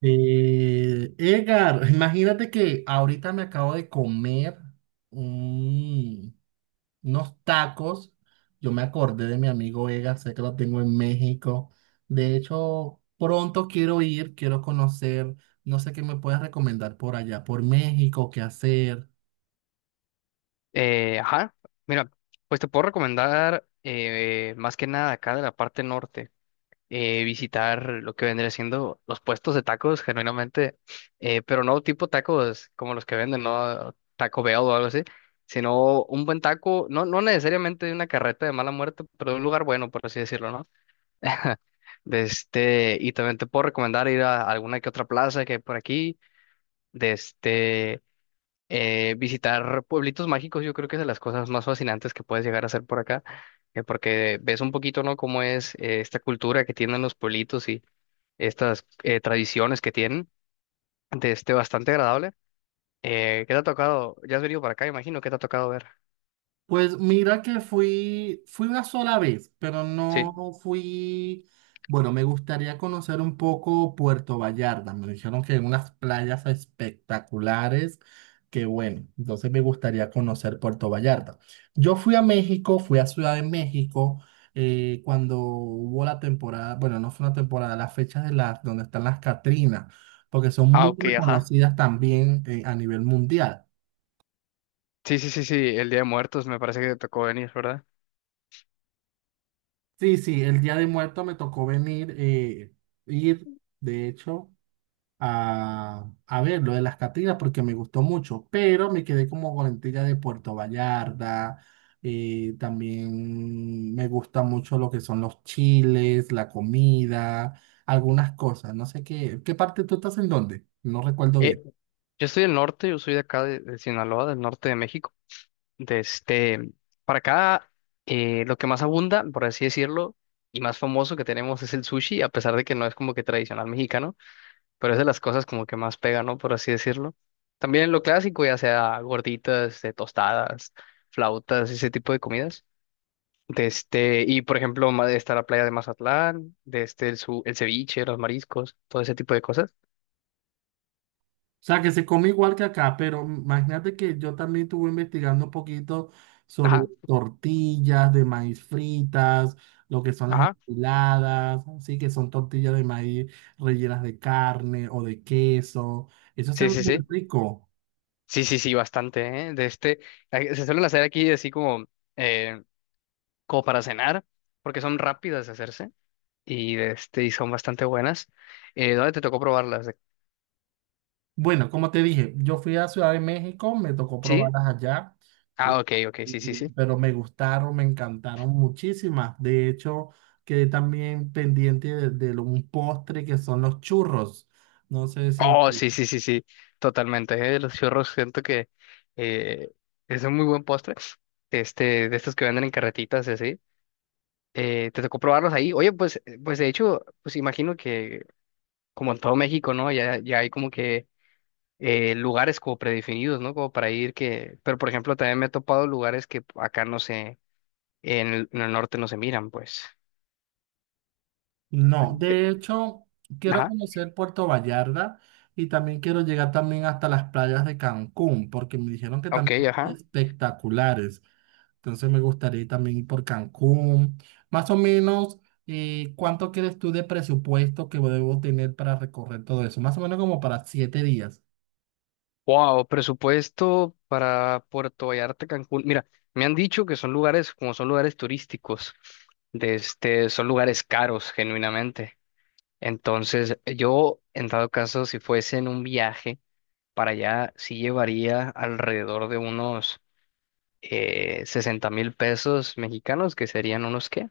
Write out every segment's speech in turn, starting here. Edgar, imagínate que ahorita me acabo de comer un- unos tacos. Yo me acordé de mi amigo Edgar, sé que lo tengo en México. De hecho, pronto quiero ir, quiero conocer. No sé qué me puedes recomendar por allá, por México, qué hacer. Ajá, mira, pues te puedo recomendar más que nada acá de la parte norte, visitar lo que vendría siendo los puestos de tacos, genuinamente, pero no tipo tacos como los que venden, ¿no? Taco Bell o algo así, sino un buen taco, no necesariamente de una carreta de mala muerte, pero de un lugar bueno, por así decirlo, ¿no? De este, y también te puedo recomendar ir a alguna que otra plaza que hay por aquí. De este, visitar pueblitos mágicos, yo creo que es de las cosas más fascinantes que puedes llegar a hacer por acá, porque ves un poquito, ¿no? Cómo es esta cultura que tienen los pueblitos y estas tradiciones que tienen, de este bastante agradable. ¿Qué te ha tocado? Ya has venido para acá, imagino, ¿qué te ha tocado ver? Pues mira que fui una sola vez, pero Sí. no fui, bueno, me gustaría conocer un poco Puerto Vallarta. Me dijeron que hay unas playas espectaculares, que bueno, entonces me gustaría conocer Puerto Vallarta. Yo fui a México, fui a Ciudad de México, cuando hubo la temporada, bueno, no fue una temporada, las fechas de las, donde están las Catrinas, porque son Ah, muy ok, ajá. reconocidas también, a nivel mundial. Sí, sí, sí, sí, el Día de Muertos me parece que te tocó venir, ¿verdad? Sí, sí, el Día de Muerto me tocó venir, ir, de hecho, a ver lo de las Catrinas porque me gustó mucho, pero me quedé como con la intriga de Puerto Vallarta, también me gusta mucho lo que son los chiles, la comida, algunas cosas, no sé qué, ¿qué parte tú estás en dónde? No recuerdo Eh, bien. yo estoy del norte, yo soy de acá de Sinaloa, del norte de México. De este, para acá, lo que más abunda, por así decirlo, y más famoso que tenemos es el sushi, a pesar de que no es como que tradicional mexicano, pero es de las cosas como que más pega, ¿no? Por así decirlo. También lo clásico, ya sea gorditas, tostadas, flautas, ese tipo de comidas. De este, y por ejemplo, está la playa de Mazatlán, de este, el, el ceviche, los mariscos, todo ese tipo de cosas. O sea, que se come igual que acá, pero imagínate que yo también estuve investigando un poquito sobre Ajá, tortillas de maíz fritas, lo que son las ajá. enchiladas, así que son tortillas de maíz rellenas de carne o de queso. Eso se Sí, ve sí, muy sí. rico. Sí, sí, sí, bastante, ¿eh? De este, se suelen hacer aquí así como eh, como para cenar, porque son rápidas de hacerse y, de este, y son bastante buenas. ¿Dónde te tocó probarlas? Bueno, como te dije, yo fui a Ciudad de México, me tocó ¿Sí? probarlas allá, Ah, ¿sí? ok, ok, sí, sí, sí. Pero me gustaron, me encantaron muchísimas. De hecho, quedé también pendiente de un postre que son los churros. No sé si... Oh, tú- sí, sí, sí, sí, totalmente. Los churros siento que eh, es un muy buen postre, este, de estos que venden en carretitas y así. ¿Te tocó probarlos ahí? Oye, pues, pues de hecho, pues imagino que como en todo México, ¿no? Ya, ya hay como que lugares como predefinidos, ¿no? Como para ir que, pero por ejemplo, también me he topado lugares que acá no sé. En el norte no se miran, pues. No, Eh, de hecho, quiero Ajá, conocer Puerto Vallarta y también quiero llegar también hasta las playas de Cancún, porque me dijeron que ok, también son ajá. espectaculares. Entonces me gustaría ir también ir por Cancún. Más o menos, ¿cuánto crees tú de presupuesto que debo tener para recorrer todo eso? Más o menos como para 7 días. Wow, presupuesto para Puerto Vallarta, Cancún. Mira, me han dicho que son lugares, como son lugares turísticos, de este, son lugares caros, genuinamente. Entonces, yo, en dado caso, si fuese en un viaje para allá, sí llevaría alrededor de unos 60 mil pesos mexicanos, que serían unos, ¿qué?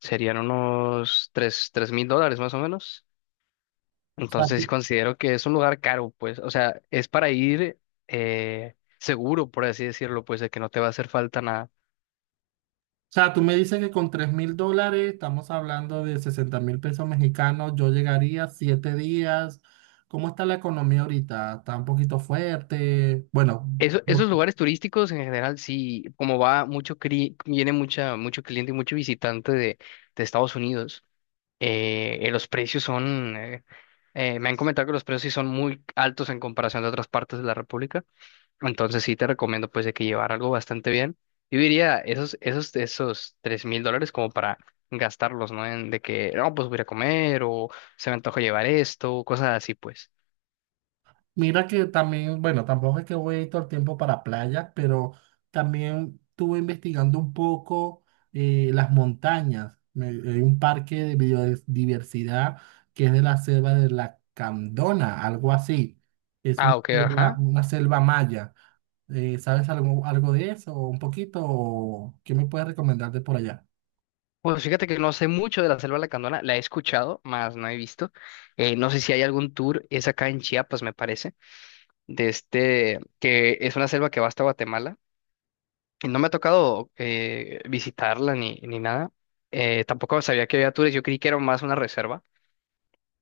Serían unos tres mil dólares más o menos. O sea, tú, Entonces o considero que es un lugar caro, pues, o sea, es para ir seguro, por así decirlo, pues, de que no te va a hacer falta nada. sea, tú me dices que con 3.000 dólares, estamos hablando de 60.000 pesos mexicanos, yo llegaría 7 días. ¿Cómo está la economía ahorita? ¿Está un poquito fuerte? Bueno, Eso- esos lugares turísticos en general, sí, como va mucho, viene mucho cliente y mucho visitante de Estados Unidos, los precios son, me han comentado que los precios sí son muy altos en comparación de otras partes de la República. Entonces sí te recomiendo pues de que llevar algo bastante bien. Yo diría esos $3,000 como para gastarlos, ¿no? En de que, no, pues voy a ir a comer o se me antoja llevar esto, cosas así pues. mira que también, bueno, tampoco es que voy todo el tiempo para playa, pero también estuve investigando un poco las montañas. Hay un parque de biodiversidad que es de la selva de la Candona, algo así. Es Ah, ok, ajá. una selva maya. ¿Sabes algo de eso? ¿Un poquito? ¿O qué me puedes recomendar de por allá? Pues fíjate que no sé mucho de la Selva Lacandona, la he escuchado, más no he visto. No sé si hay algún tour, es acá en Chiapas, me parece, de este, que es una selva que va hasta Guatemala. Y no me ha tocado visitarla ni nada. Tampoco sabía que había tours, yo creí que era más una reserva.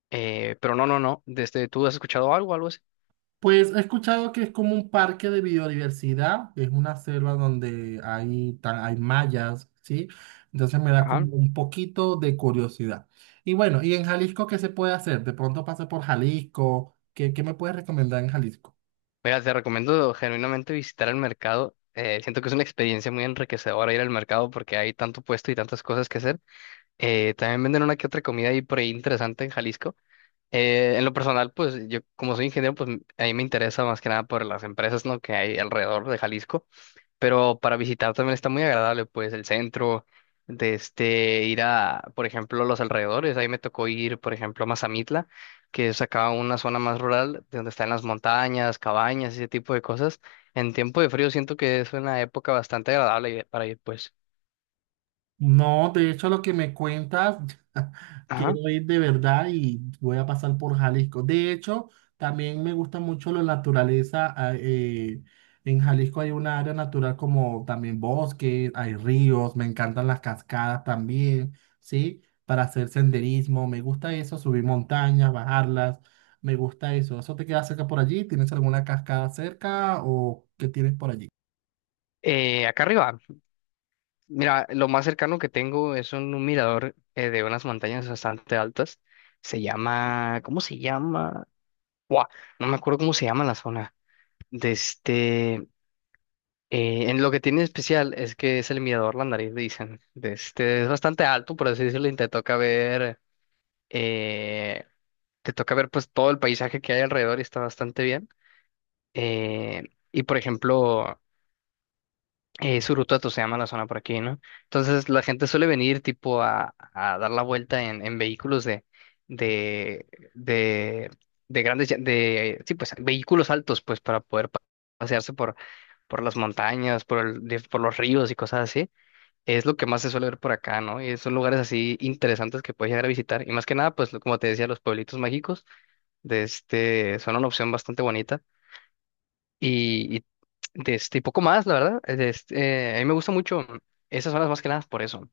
Pero no, no, no. Desde, ¿tú has escuchado algo, algo así? Pues he escuchado que es como un parque de biodiversidad, es una selva donde hay mallas, ¿sí? Entonces me da Ajá. como un poquito de curiosidad. Y bueno, ¿y en Jalisco qué se puede hacer? De pronto pasé por Jalisco, ¿qué me puedes recomendar en Jalisco? Mira, te recomiendo genuinamente visitar el mercado. Siento que es una experiencia muy enriquecedora ir al mercado porque hay tanto puesto y tantas cosas que hacer. También venden una que otra comida ahí por ahí interesante en Jalisco. En lo personal, pues yo como soy ingeniero, pues a mí me interesa más que nada por las empresas, ¿no? que hay alrededor de Jalisco. Pero para visitar también está muy agradable, pues el centro, de este, ir a, por ejemplo, los alrededores, ahí me tocó ir, por ejemplo, a Mazamitla, que es acá una zona más rural, de donde están las montañas, cabañas, ese tipo de cosas. En tiempo de frío siento que es una época bastante agradable para ir, pues. No, de hecho lo que me cuentas, Ajá. quiero ir de verdad y voy a pasar por Jalisco. De hecho, también me gusta mucho la naturaleza. Ah, en Jalisco hay una área natural como también bosque, hay ríos, me encantan las cascadas también, ¿sí? Para hacer senderismo, me gusta eso, subir montañas, bajarlas, me gusta eso. ¿Eso te queda cerca por allí? ¿Tienes alguna cascada cerca o qué tienes por allí? Acá arriba, mira, lo más cercano que tengo es un mirador de unas montañas bastante altas. Se llama, ¿cómo se llama? Buah, no me acuerdo cómo se llama la zona. De este, en lo que tiene especial es que es el mirador La Nariz, dicen. De este, es bastante alto, por así decirlo, y eh, te toca ver pues todo el paisaje que hay alrededor y está bastante bien. Eh, y por ejemplo, Surutuato se llama la zona por aquí, ¿no? Entonces la gente suele venir tipo a dar la vuelta en vehículos de, de, de grandes, de, sí, pues vehículos altos, pues para poder pasearse por las montañas, por los ríos y cosas así. Es lo que más se suele ver por acá, ¿no? Y son lugares así interesantes que puedes llegar a visitar. Y más que nada, pues como te decía, los pueblitos mágicos de este son una opción bastante bonita. Y de este y poco más, la verdad. De este, a mí me gusta mucho esas zonas más que nada por eso.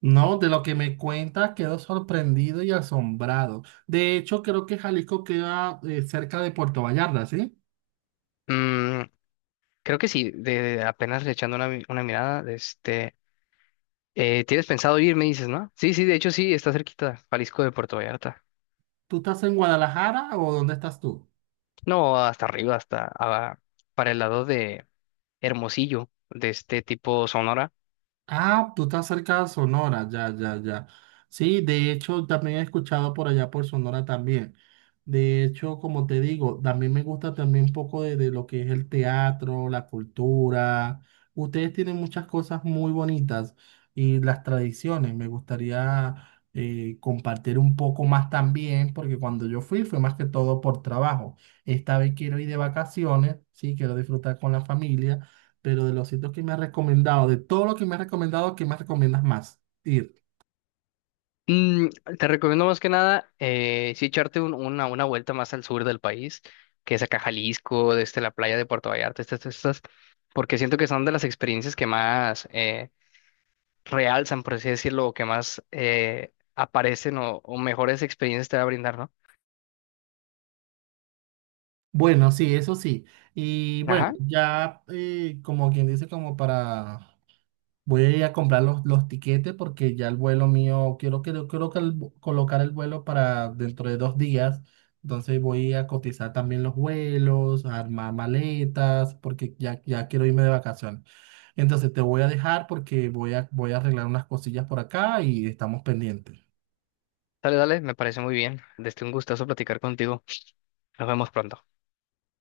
No, de lo que me cuentas quedo sorprendido y asombrado. De hecho, creo que Jalisco queda cerca de Puerto Vallarta, ¿sí? Mm, creo que sí, de apenas le echando una mirada, de este, ¿tienes pensado ir? Me dices, ¿no? Sí, sí, de hecho sí, está cerquita, Jalisco de Puerto Vallarta. ¿Tú estás en Guadalajara o dónde estás tú? No, hasta arriba, hasta para el lado de Hermosillo, de este tipo Sonora. Ah, tú estás cerca de Sonora, ya, ya, ya. Sí, de hecho, también he escuchado por allá por Sonora también. De hecho, como te digo, también me gusta también un poco de lo que es el teatro, la cultura. Ustedes tienen muchas cosas muy bonitas y las tradiciones. Me gustaría compartir un poco más también, porque cuando yo fui fue más que todo por trabajo. Esta vez quiero ir de vacaciones, sí, quiero disfrutar con la familia. Pero de los sitios que me has recomendado, de todo lo que me has recomendado, ¿qué más recomiendas más ir? Mm, te recomiendo más que nada, sí echarte una vuelta más al sur del país, que es acá Jalisco, desde la playa de Puerto Vallarta, estas, estas, porque siento que son de las experiencias que más realzan, por así decirlo, o que más aparecen o mejores experiencias te va a brindar, ¿no? Bueno, sí, eso sí. Y bueno, Ajá, ya como quien dice, como para. Voy a ir a comprar los tiquetes porque ya el vuelo mío, quiero colocar el vuelo para dentro de 2 días. Entonces voy a cotizar también los vuelos, a armar maletas, porque ya quiero irme de vacaciones. Entonces te voy a dejar porque voy a arreglar unas cosillas por acá y estamos pendientes. dale, dale, me parece muy bien. Desde un gustazo platicar contigo. Nos vemos pronto.